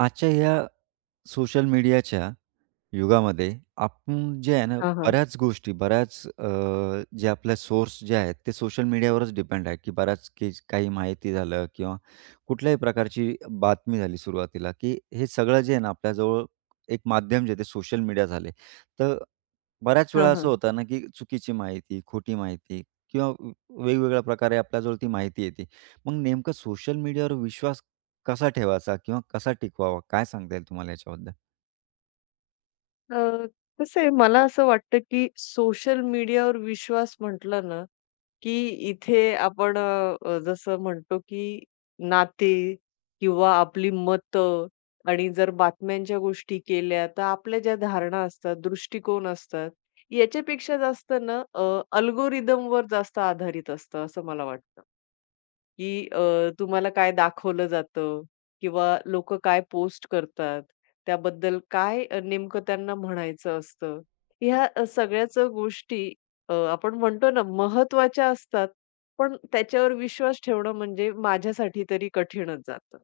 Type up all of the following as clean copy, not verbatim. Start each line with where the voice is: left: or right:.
right: आजच्या या सोशल मीडियाच्या युगामध्ये आपण जे आहे ना,
left: हां, हां.
right: बऱ्याच गोष्टी, जे आपल्या सोर्स जे आहेत, ते सोशल मीडियावरच डिपेंड आहे, की बऱ्याच की काही माहिती झालं किंवा कुठल्याही प्रकारची बातमी झाली सुरुवातीला, की हे सगळं जे आहे ना, आपल्याजवळ एक माध्यम जे आहे, ते सोशल मीडिया झाले. तर बऱ्याच वेळा
left: हां,
right: असं
left: हां.
right: होतं ना, की चुकीची माहिती, खोटी माहिती किंवा वेगवेगळ्या प्रकारे आपल्याजवळ ती माहिती येते. मग नेमकं सोशल मीडियावर विश्वास कसा ठेवायचा किंवा कसा टिकवावा? काय सांगता येईल तुम्हाला याच्याबद्दल?
left: अ, कसं आहे मला असं वाटतं, की सोशल मीडियावर विश्वास म्हटलं ना, की इथे आपण अ, अ, जसं म्हणतो, की नाते किंवा आपली मतं आणि जर बातम्यांच्या गोष्टी केल्या, तर आपल्या ज्या धारणा असतात, दृष्टिकोन असतात, याच्यापेक्षा जास्त ना अल्गोरिदमवर जास्त आधारित असतं, असं मला वाटतं. की तुम्हाला काय दाखवलं जातं किंवा लोक काय पोस्ट करतात, त्याबद्दल काय नेमकं त्यांना म्हणायचं असतं. ह्या सगळ्याच गोष्टी आपण म्हणतो ना महत्त्वाच्या असतात, पण त्याच्यावर विश्वास ठेवणं म्हणजे माझ्यासाठी तरी कठीणच जातं.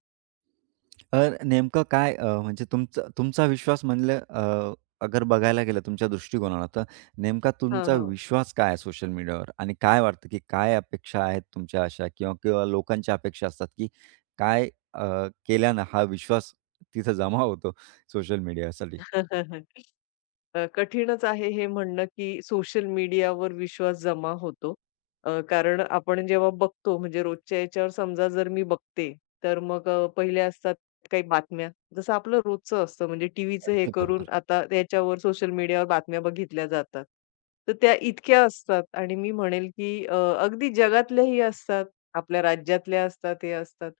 right: अ, नेमकं म्हणजे तुमचा तुमचा विश्वास म्हणलं, अगर बघायला गेलं तुमच्या दृष्टिकोनाला, तर नेमका
left: हां,
right: तुमचा
left: हां.
right: विश्वास काय आहे सोशल मीडियावर? आणि काय वाटतं, की काय अपेक्षा आहेत तुमच्या अशा किंवा किंवा लोकांच्या अपेक्षा असतात, की काय केल्यानं हा विश्वास तिथं जमा होतो सोशल मीडियासाठी?
left: कठीणच आहे हे म्हणणं, की सोशल मीडियावर विश्वास जमा होतो. कारण आपण जेव्हा बघतो म्हणजे रोजच्या याच्यावर समजा जर मी बघते, तर मग पहिल्या असतात काही बातम्या. जसं आपलं रोजचं असतं म्हणजे टीव्हीचं हे
right: अगदी
left: करून
right: बरोबर.
left: आता याच्यावर सोशल मीडियावर बातम्या बघितल्या जातात. तर त्या इतक्या असतात आणि मी म्हणेल, की अगदी जगातल्याही असतात, आपल्या राज्यातल्या असतात, हे असतात.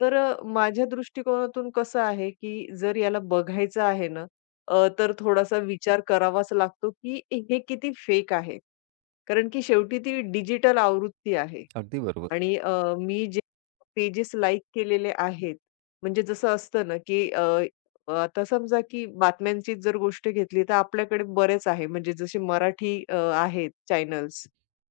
left: तर माझ्या दृष्टिकोनातून कसं आहे, की जर याला बघायचं आहे ना, तर थोडासा विचार करावाच लागतो, की हे किती फेक आहे. कारण की शेवटी ती डिजिटल आवृत्ती आहे
right: अगदी बरोबर.
left: आणि मी जे पेजेस लाईक केलेले आहेत, म्हणजे जसं असतं ना, की आता समजा की बातम्यांचीच जर गोष्ट घेतली, तर आपल्याकडे बरेच आहे. म्हणजे जसे मराठी आहेत चॅनल्स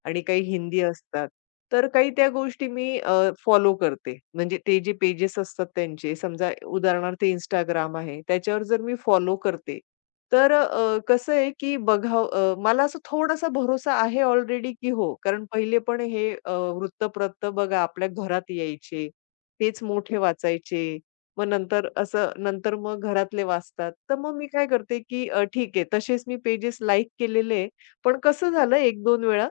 left: आणि काही हिंदी असतात. तर काही त्या गोष्टी मी फॉलो करते. म्हणजे ते जे पेजेस असतात त्यांचे, समजा उदाहरणार्थ Instagram आहे, त्याच्यावर जर मी फॉलो करते, तर कसं आहे, की मला असं थोडासा भरोसा आहे ऑलरेडी, की हो. कारण पहिले पण हे वृत्तपत्र बघा आपल्या घरात यायचे. तेच मोठे वाचायचे. मग नंतर असं नंतर मग घरातले वाचतात. तर मग मी काय करते, की ठीक आहे तसेच मी पेजेस लाइक केलेले आहे. पण कसं झालं एक 2 वेळा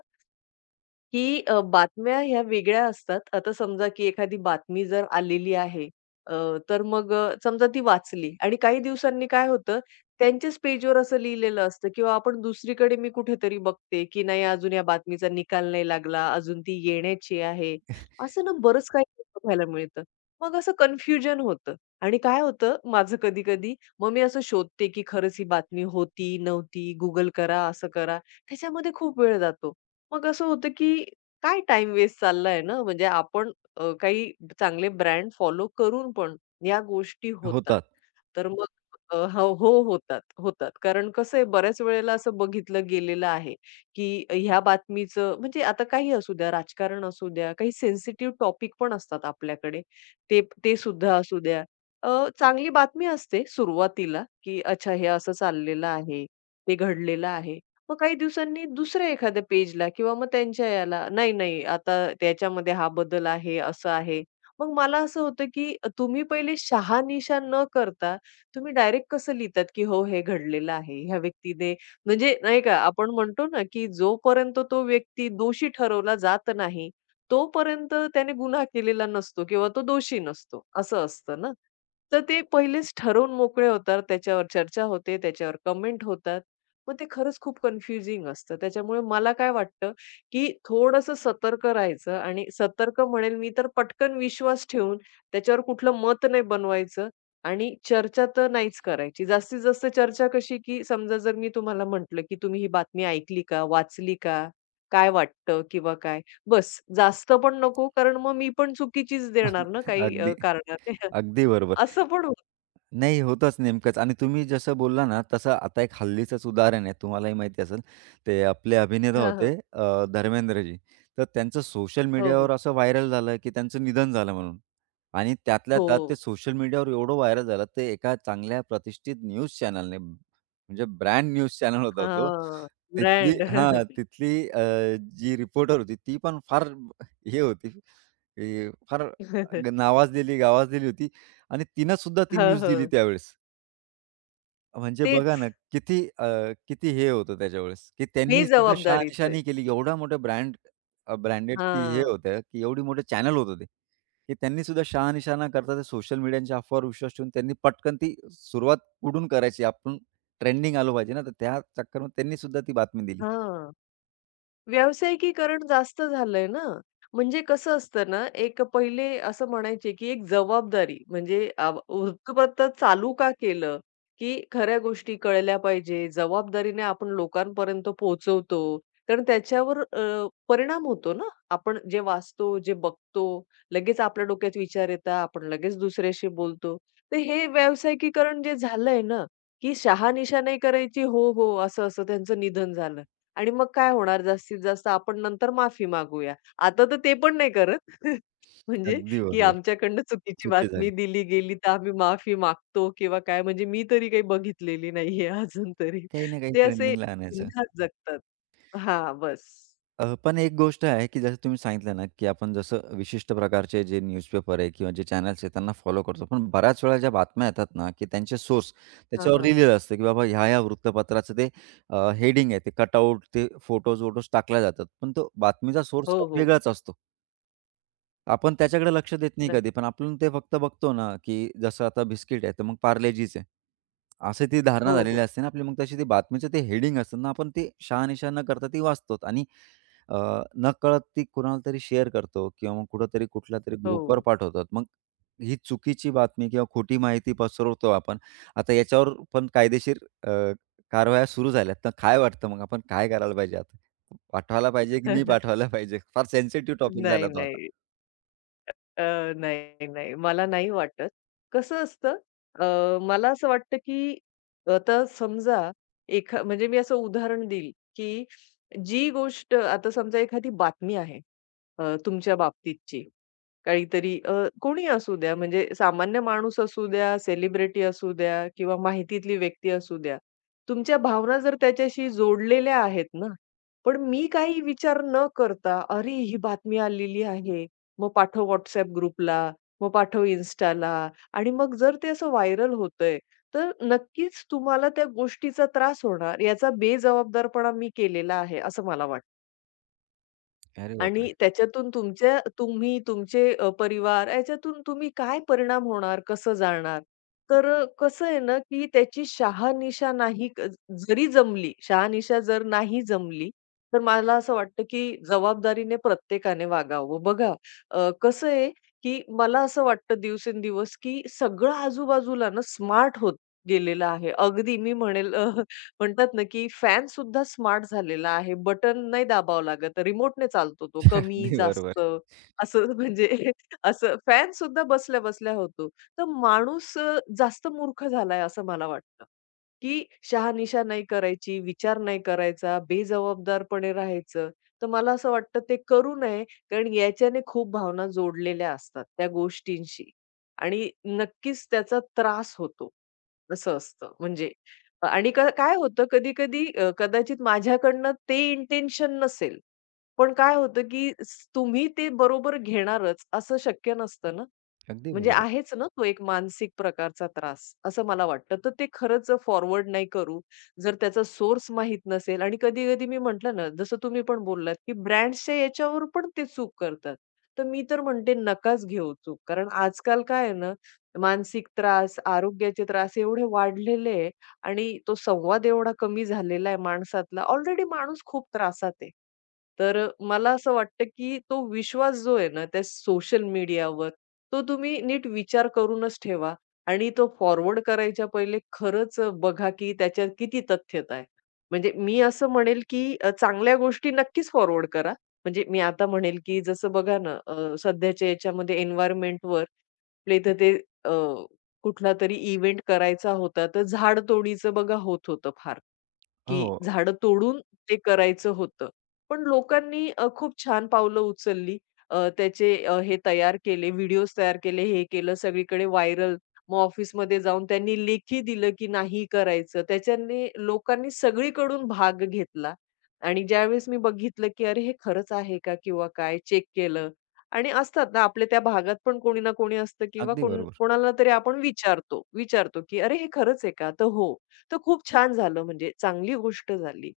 left: की बातम्या ह्या वेगळ्या असतात. आता समजा की एखादी बातमी जर आलेली आहे, अ, तर मग समजा ती वाचली आणि काही दिवसांनी काय होतं, त्यांच्याच पेजवर असं लिहिलेलं असतं किंवा आपण दुसरीकडे मी कुठेतरी बघते, की नाही अजून या बातमीचा निकाल नाही लागला, अजून ती येण्याची आहे. असं ना बरंच काही बघायला मिळतं. मग असं कन्फ्युजन होतं आणि काय होतं माझं कधी-कधी, मग मी असं शोधते, की खरंच ही बातमी होती, नव्हती, Google करा, असं करा. त्याच्यामध्ये खूप वेळ जातो. मग असं होतं, की काय टाइम वेस्ट चाललाय ना, म्हणजे आपण काही चांगले ब्रँड फॉलो करून पण या गोष्टी होतात.
right: होतात.
left: तर मग हो, हो होतात, होतात. कारण कसं आहे बऱ्याच वेळेला असं बघितलं गेलेलं आहे, की ह्या बातमीचं म्हणजे आता काही असू द्या, राजकारण असू द्या, काही सेन्सिटिव्ह टॉपिक पण असतात आपल्याकडे. ते ते सुद्धा असू द्या. चांगली बातमी असते सुरुवातीला, की अच्छा हे असं चाललेलं आहे, ते घडलेलं आहे. मग काही दिवसांनी दुसऱ्या एखाद्या पेजला किंवा मग त्यांच्या याला, नाही, नाही, आता त्याच्यामध्ये हा बदल आहे, असं आहे. मग मला असं होतं, की तुम्ही पहिले शहानिशा न करता तुम्ही डायरेक्ट कसं लिहितात, की हो, हे घडलेलं आहे. ह्या व्यक्तीने म्हणजे नाही का आपण म्हणतो ना, की जोपर्यंत तो व्यक्ती दोषी ठरवला जात नाही, तोपर्यंत त्याने गुन्हा केलेला नसतो किंवा तो दोषी नसतो, असं असतं ना. तर ते पहिलेच ठरवून मोकळे होतात, त्याच्यावर चर्चा होते, त्याच्यावर कमेंट होतात. मग ते खरंच खूप कन्फ्युजिंग असतं. त्याच्यामुळे मला काय वाटतं, की थोडंसं सतर्क राहायचं आणि सतर्क म्हणेल मी तर पटकन विश्वास ठेवून त्याच्यावर कुठलं मत नाही बनवायचं आणि चर्चा तर नाहीच करायची. जास्तीत जास्त चर्चा कशी, की समजा जर मी तुम्हाला म्हटलं, की "तुम्ही ही बातमी ऐकली का? वाचली का? काय वाटतं?" किंवा काय. बस जास्त पण नको कारण मग मी पण चुकीचीच देणार ना
right: अगदी,
left: काही
right: अगदी,
left: कारणाने.
right: अगदी बरोबर.
left: असं पण होतं.
right: नाही, होतंच नेमकंच आणि तुम्ही जसं बोलला ना, तसं आता एक हल्लीचंच उदाहरण आहे, तुम्हालाही माहिती असेल. ते आपले अभिनेता
left: हां, हां.
right: होते धर्मेंद्रजी. तर त्यांचं सोशल
left: हो, हो.
right: मीडियावर असं व्हायरल झालं, की त्यांचं निधन झालं म्हणून आणि त्यातल्या
left: हो.
right: त्यात ते सोशल मीडियावर एवढं व्हायरल झालं, ते एका चांगल्या प्रतिष्ठित न्यूज चॅनलने म्हणजे ब्रँड न्यूज चॅनल होता तो.
left: हां.
right: तिथली
left: ब्रँड.
right: हां, तिथली जी रिपोर्टर होती, ती पण फार हे होती, की फार नावाजलेली, गावाजलेली होती. आणि तिनं सुद्धा ती
left: हो,
right: न्यूज दिली
left: हो.
right: त्यावेळेस. म्हणजे
left: तेच
right: बघा ना, किती हे होतं त्याच्यावेळेस, की त्यांनी सुद्धा शहानिशा
left: बेजबाबदारीचं आहे.
right: केली. एवढा मोठा ब्रँड ब्रँडेड की हे
left: हां,
right: होतं, की एवढी मोठं चॅनल होतं ते, की त्यांनी सुद्धा शहानिशा न करता ते सोशल मीडियाच्या अफवावर विश्वास ठेवून त्यांनी पटकन ती सुरुवात कुठून करायची? आपण ट्रेंडिंग आलो पाहिजे ना, तर त्या चक्करमध्ये त्यांनी सुद्धा ती बातमी दिली.
left: हां. व्यावसायिकीकरण जास्त झालंय ना. म्हणजे कसं असतं ना, एक पहिले असं म्हणायचे, की एक जबाबदारी म्हणजे वृत्तपत्र चालू का केलं, की खऱ्या गोष्टी कळल्या पाहिजे. जबाबदारीने आपण लोकांपर्यंत पोहोचवतो. कारण त्याच्यावर परिणाम होतो ना. आपण जे वाचतो, जे बघतो, लगेच आपल्या डोक्यात विचार येतात. आपण लगेच दुसऱ्याशी बोलतो. तर हे व्यावसायिकीकरण जे झालंय ना, की शहानिशा नाही करायची. हो, हो, असं-असं त्यांचं निधन झालं. आणि मग काय होणार जास्तीत जास्त आपण नंतर माफी मागूया. आता तर ते पण नाही करत. म्हणजे
right: अगदी
left: की
right: बरोबर.
left: आमच्याकडनं चुकीची
right: चुकी
left: बातमी
right: झाली.
left: दिली गेली तर आम्ही माफी मागतो किंवा काय म्हणजे मी तरी काही बघितलेली नाहीये अजून तरी.
right: काही ना काही
left: ते असे
right: ट्रेंडिंगला आणायचं.
left: बिनधास्त जगतात. हां, बस.
right: पण एक गोष्ट आहे, की जसं तुम्ही सांगितलं ना, की आपण जसं विशिष्ट प्रकारचे जे न्यूजपेपर आहे किंवा जे चॅनल्स आहेत त्यांना फॉलो करतो. पण बऱ्याच वेळा ज्या बातम्या येतात ना, की त्यांचे सोर्स
left: हां,
right: त्याच्यावर
left: हां.
right: लिहिलेलं असतं, की बाबा ह्या-ह्या वृत्तपत्राचं ते हेडिंग आहे, ते कटआउट, ते फोटोज-वोटोज टाकल्या जातात. पण तो बातमीचा सोर्स
left: हो, हो.
right: वेगळाच असतो. आपण त्याच्याकडे लक्ष देत नाही
left: न
right: कधी, पण आपण ते फक्त बघतो ना, की जसं आता बिस्किट आहे, तर मग पार्लेजीच आहे. अशी ती धारणा
left: हो,
right: झालेली
left: हो.
right: असते ना आपली. मग तशी ती बातमीचं ते हेडिंग असतं ना, आपण ती शहानिशा न करता ती वाचतो आणि अ, नकळत ती कुणाला तरी शेअर करतो किंवा मग कुठेतरी कुठल्यातरी
left: हो.
right: ग्रुपवर पाठवतात. मग ही चुकीची बातमी किंवा खोटी माहिती पसरवतो आपण. आता याच्यावर पण कायदेशीर अ, कारवाया सुरू झाल्यात. तर काय वाटतं मग आपण काय करायला पाहिजे आता? पाठवायला पाहिजे की नाही पाठवायला पाहिजे? फार सेन्सिटिव्ह टॉपिक झाला
left: नाही,
right: तो आता.
left: नाही. अ, नाही, नाही. मला नाही वाटत. कसं असतं मला असं वाटतं, की आता समजा म्हणजे मी असं उदाहरण देईल, की जी गोष्ट आता समजा एखादी बातमी आहे तुमच्या बाबतीतची काहीतरी कोणी असू द्या म्हणजे सामान्य माणूस असू द्या, सेलिब्रिटी असू द्या किंवा माहितीतली व्यक्ती असू द्या. तुमच्या भावना जर त्याच्याशी जोडलेल्या आहेत ना, पण मी काही विचार न करता, "अरे, ही बातमी आलेली आहे. मग पाठव WhatsApp ग्रुपला, मग पाठव Instaला आणि मग जर ते असं व्हायरल होतंय, तर नक्कीच तुम्हाला त्या गोष्टीचा त्रास होणार याचा बेजबाबदारपणा मी केलेला आहे, असं मला वाटतं.
right: अरे बापरे!
left: आणि त्याच्यातून तुमच्या तुम्ही, तुमचे परिवार याच्यातून तुम्ही काय परिणाम होणार, कसं जाणार? तर कसं आहे ना, की त्याची शहानिशा नाही जरी जमली, शहानिशा जर नाही जमली, तर मला असं वाटतं, की जबाबदारीने प्रत्येकाने वागावं. बघा कसं आहे, की मला असं वाटतं दिवसेंदिवस, की सगळं आजूबाजूला ना स्मार्ट होत गेलेलं आहे. अगदी मी म्हणेल म्हणतात ना, की फॅन सुद्धा स्मार्ट झालेला आहे. बटन नाही दाबावं लागत. रिमोटने चालतो तो. कमी,
right: अगदी बरोबर,
left: जास्त असं म्हणजे असं फॅन सुद्धा बसल्या-बसल्या होतो. तर माणूस जास्त मूर्ख झालाय असं मला वाटतं, की शहानिशा नाही करायची, विचार नाही करायचा, बेजबाबदारपणे राहायचं. तर मला असं वाटतं ते करू नये, कारण याच्याने खूप भावना जोडलेल्या असतात त्या गोष्टींशी आणि नक्कीच त्याचा त्रास होतो. असं असतं म्हणजे आणि काय होतं कधी-कधी कदाचित माझ्याकडनं ते इंटेन्शन नसेल. पण काय होतं, की तुम्ही ते बरोबर घेणारच असं शक्य नसतं ना.
right: अगदी
left: म्हणजे
right: बरोबर.
left: आहेच ना तो एक मानसिक प्रकारचा त्रास, असं मला वाटतं. तर ते खरंच फॉरवर्ड नाही करू. जर त्याचा सोर्स माहित नसेल आणि कधी-कधी मी म्हटलं ना, जसं तुम्ही पण बोललात, की ब्रँड्सच्या याच्यावर पण ते चूक करतात. तर मी तर म्हणते नकाच घेऊ चूक. कारण आजकाल काय आहे ना, मानसिक त्रास, आरोग्याचे त्रास एवढे वाढलेले आहे आणि तो संवाद एवढा कमी झालेला आहे माणसातला. ऑलरेडी माणूस खूप त्रासात आहे. तर मला असं वाटतं, की तो विश्वास जो आहे ना, त्या सोशल मीडियावर तो तुम्ही नीट विचार करूनच ठेवा आणि तो फॉरवर्ड करायच्या पहिले खरंच बघा की त्याच्यात किती तथ्यता आहे. म्हणजे मी असं म्हणेल की चांगल्या गोष्टी नक्कीच फॉरवर्ड करा. म्हणजे मी आता म्हणेल की जसं बघा ना सध्याच्या याच्यामध्ये एन्व्हायर्नमेंटवर आपल्या इथं ते अ, कुठलातरी इव्हेंट करायचा होता, तर झाडतोडीचं बघा होत होतं फार. की
right: हो,
left: झाडं तोडून ते करायचं होतं. पण लोकांनी खूप छान पावलं उचलली. त्याचे हे तयार केले, व्हिडिओज तयार केले, हे केलं, सगळीकडे व्हायरल. मग ऑफिसमध्ये जाऊन त्यांनी लेखी दिलं, की नाही करायचं. त्याच्याने लोकांनी सगळीकडून भाग घेतला आणि ज्यावेळेस मी बघितलं, की अरे हे खरंच आहे का किंवा काय चेक केलं आणि असतात ना आपल्या त्या भागात पण कोणी ना कोणी असतं किंवा
right: अगदी
left: कोण
right: बरोबर.
left: कोणाला तरी आपण विचारतो विचारतो, की "अरे हे खरंच आहे का?" तर हो. तर खूप छान झालं म्हणजे चांगली गोष्ट झाली.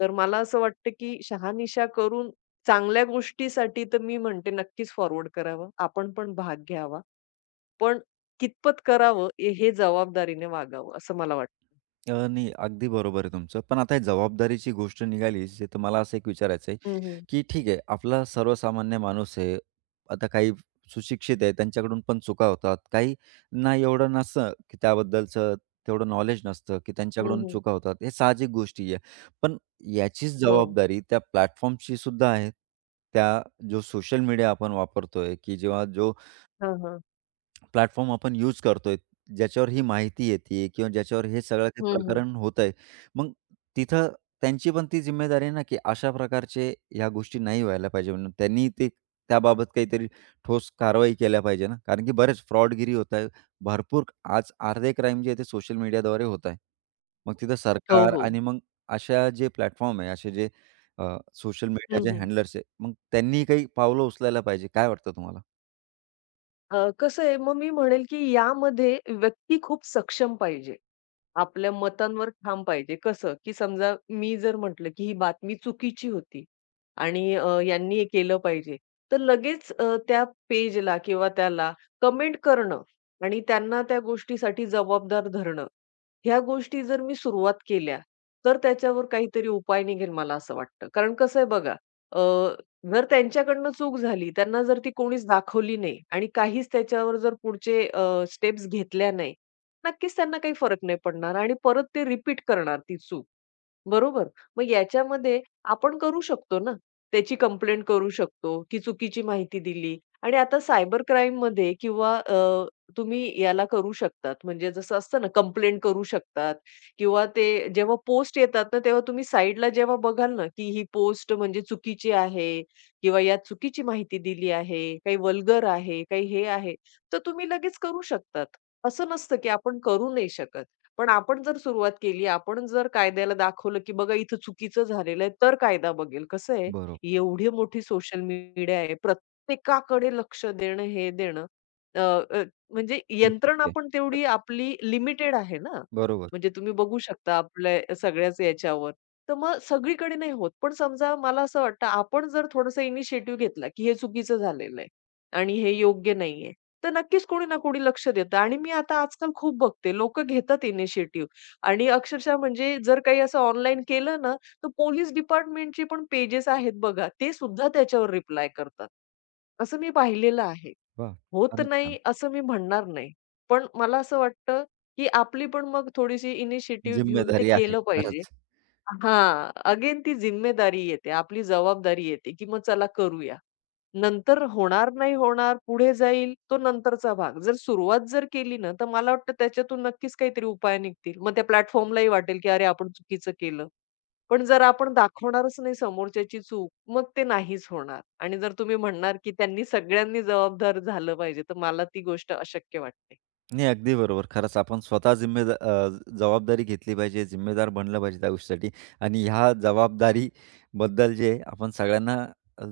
left: तर मला असं वाटतं, की शहानिशा करून चांगल्या गोष्टीसाठी तर मी म्हणते नक्कीच फॉरवर्ड करावं. आपण पण भाग घ्यावा. पण कितपत करावं हे हे जबाबदारीने वागावं असं मला वाटतं.
right: नाही, अगदी बरोबर आहे तुमचं. पण आता हे जबाबदारीची गोष्ट निघालीच, तर मला असं एक विचारायचं आहे,
left: हं, हं.
right: की ठीक आहे आपला सर्वसामान्य माणूस आहे. आता काही सुशिक्षित आहे, त्यांच्याकडून पण चुका होतात. काही ना एवढं नसतं, की त्याबद्दलचं तेवढं नॉलेज नसतं, की
left: हं,
right: त्यांच्याकडून
left: हं.
right: चुका होतात. हे साहजिक गोष्टी आहे. पण याचीच
left: हो.
right: जबाबदारी त्या प्लॅटफॉर्मची सुद्धा आहे. त्या जो सोशल मीडिया आपण वापरतोय, की जेव्हा जो
left: हां, हां.
right: प्लॅटफॉर्म आपण यूज करतोय, ज्याच्यावर ही माहिती येतीये किंवा ज्याच्यावर हे सगळं काही
left: हं, हं.
right: प्रकरण होतंय. मग तिथं त्यांची पण ती जिम्मेदारी आहे ना, की अशा प्रकारचे ह्या गोष्टी नाही व्हायला पाहिजे म्हणून त्यांनी ते त्याबाबत काहीतरी ठोस कारवाई केल्या पाहिजे ना, कारण की बरेच फ्रॉडगिरी होत आहे. भरपूर आज अर्धे क्राईम जे आहे ते सोशल मीडियाद्वारे होत आहे. मग तिथं
left: हो,
right: सरकार
left: हो.
right: आणि मग अशा जे प्लॅटफॉर्म आहे, असे जे सोशल
left: हं,
right: मीडियाचे
left: हं.
right: हँडलर्स आहे, मग त्यांनी काही पावलं उचलायला पाहिजे. काय वाटतं तुम्हाला?
left: कसं आहे, मग मी म्हणेल, की यामध्ये व्यक्ती खूप सक्षम पाहिजे. आपल्या मतांवर ठाम पाहिजे. कसं, की समजा मी जर म्हटलं, की ही बातमी चुकीची होती आणि यांनी हे केलं पाहिजे. तर लगेच त्या पेजला किंवा त्याला कमेंट करणं आणि त्यांना त्या गोष्टीसाठी जबाबदार धरणं. ह्या गोष्टी जर मी सुरुवात केल्या, तर त्याच्यावर काहीतरी उपाय निघेल मला असं वाटतं. कारण कसं आहे बघा, जर त्यांच्याकडनं चूक झाली, त्यांना जर ती कोणीच दाखवली नाही आणि काहीच त्याच्यावर जर पुढचे स्टेप्स घेतल्या नाही, नक्कीच त्यांना काही फरक नाही पडणार आणि परत ते रिपीट करणार ती चूक. बरोबर. मग याच्यामध्ये आपण करू शकतो ना, त्याची कंप्लेंट करू शकतो, की चुकीची माहिती दिली आणि आता सायबर क्राईममध्ये किंवा तुम्ही याला करू शकतात, म्हणजे जसं असतं ना कंप्लेंट करू शकतात किंवा ते जेव्हा पोस्ट येतात ना, तेव्हा तुम्ही साइडला जेव्हा बघाल ना, की ही पोस्ट म्हणजे चुकीची आहे किंवा यात चुकीची माहिती दिली आहे, काही वल्गर आहे, काही हे आहे, तर तुम्ही लगेच करू शकतात. असं नसतं, की आपण करू नाही शकत. पण आपण जर सुरुवात केली, आपण जर कायद्याला दाखवलं, की बघा इथं चुकीचं झालेलं आहे, तर कायदा बघेल. कसं आहे,
right: बरोबर.
left: एवढी मोठी सोशल मीडिया आहे, प्रत्येकाकडे लक्ष देणं, हे देणं अ, अ, म्हणजे यंत्रणा
right: शक्य
left: पण
right: आहे.
left: तेवढी आपली लिमिटेड आहे ना.
right: बरोबर.
left: म्हणजे तुम्ही बघू शकता आपल्या सगळ्याच याच्यावर. तर मग सगळीकडे नाही होत. पण समजा मला असं वाटतं, आपण जर थोडासा इनिशिएटिव्ह घेतला, की हे चुकीचं झालेलं आहे आणि हे योग्य नाहीये. तर नक्कीच कोणी ना कोणी लक्ष देतं आणि मी आता आजकाल खूप बघते, लोकं घेतात इनिशिएटिव्ह आणि अक्षरशः म्हणजे जर काही असं ऑनलाईन केलं ना, तर पोलीस डिपार्टमेंटचे पण पेजेस आहेत बघा, ते सुद्धा त्याच्यावर रिप्लाय करतात. असं मी पाहिलेलं आहे.
right: वाह!
left: होत
right: फारच छान.
left: नाही असं मी म्हणणार नाही. पण मला असं वाटतं, की आपली पण मग थोडीशी इनिशिएटिव्ह घेऊन ते
right: जिम्मेदारी आहे.
left: केलं पाहिजे.
right: खरंच.
left: हां, अगेन ती जिम्मेदारी येते, आपली जबाबदारी येते, की मग चला करूया. नंतर होणार नाही होणार, पुढे जाईल, तो नंतरचा भाग. जर सुरुवात केली ना, तर मला वाटतं त्याच्यातून नक्कीच काहीतरी उपाय निघतील. मग त्या प्लॅटफॉर्मलाही वाटेल, की अरे आपण चुकीचं केलं. पण जर आपण दाखवणारच नाही समोरच्याची चूक, मग ते नाहीच होणार आणि जर तुम्ही म्हणणार, की त्यांनी सगळ्यांनी जबाबदार झालं पाहिजे, तर मला ती गोष्ट अशक्य वाटते.
right: नाही, अगदी बरोबर. खरंच आपण स्वतः जबाबदारी घेतली पाहिजे, जिम्मेदार बनलं पाहिजे त्या गोष्टीसाठी आणि ह्या जबाबदारीबद्दल जे आहे, आपण सगळ्यांना अ,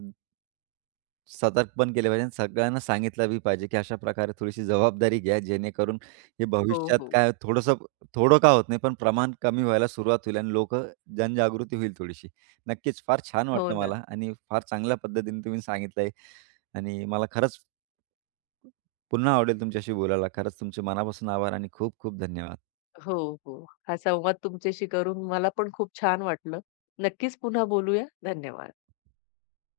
right: सतर्क पण केलं पाहिजे आणि सगळ्यांना सांगितलं बी पाहिजे, की अशा प्रकारे थोडीशी जबाबदारी घ्या, जेणेकरून हे
left: हो,
right: भविष्यात
left: हो.
right: काय थोडंसं थोडं का होत नाही, पण प्रमाण कमी व्हायला सुरुवात होईल आणि लोकं जनजागृती होईल थोडीशी. नक्कीच फार छान
left: हो
right: वाटलं
left: ना.
right: मला आणि फार चांगल्या पद्धतीने तुम्ही सांगितलंय आणि मला खरंच पुन्हा आवडेल तुमच्याशी बोलायला. खरंच तुमचे मनापासून आभार आणि खूप खूप धन्यवाद.
left: हो, हो. हा संवाद तुमच्याशी करून मला पण खूप छान वाटलं. नक्कीच पुन्हा बोलूया. धन्यवाद.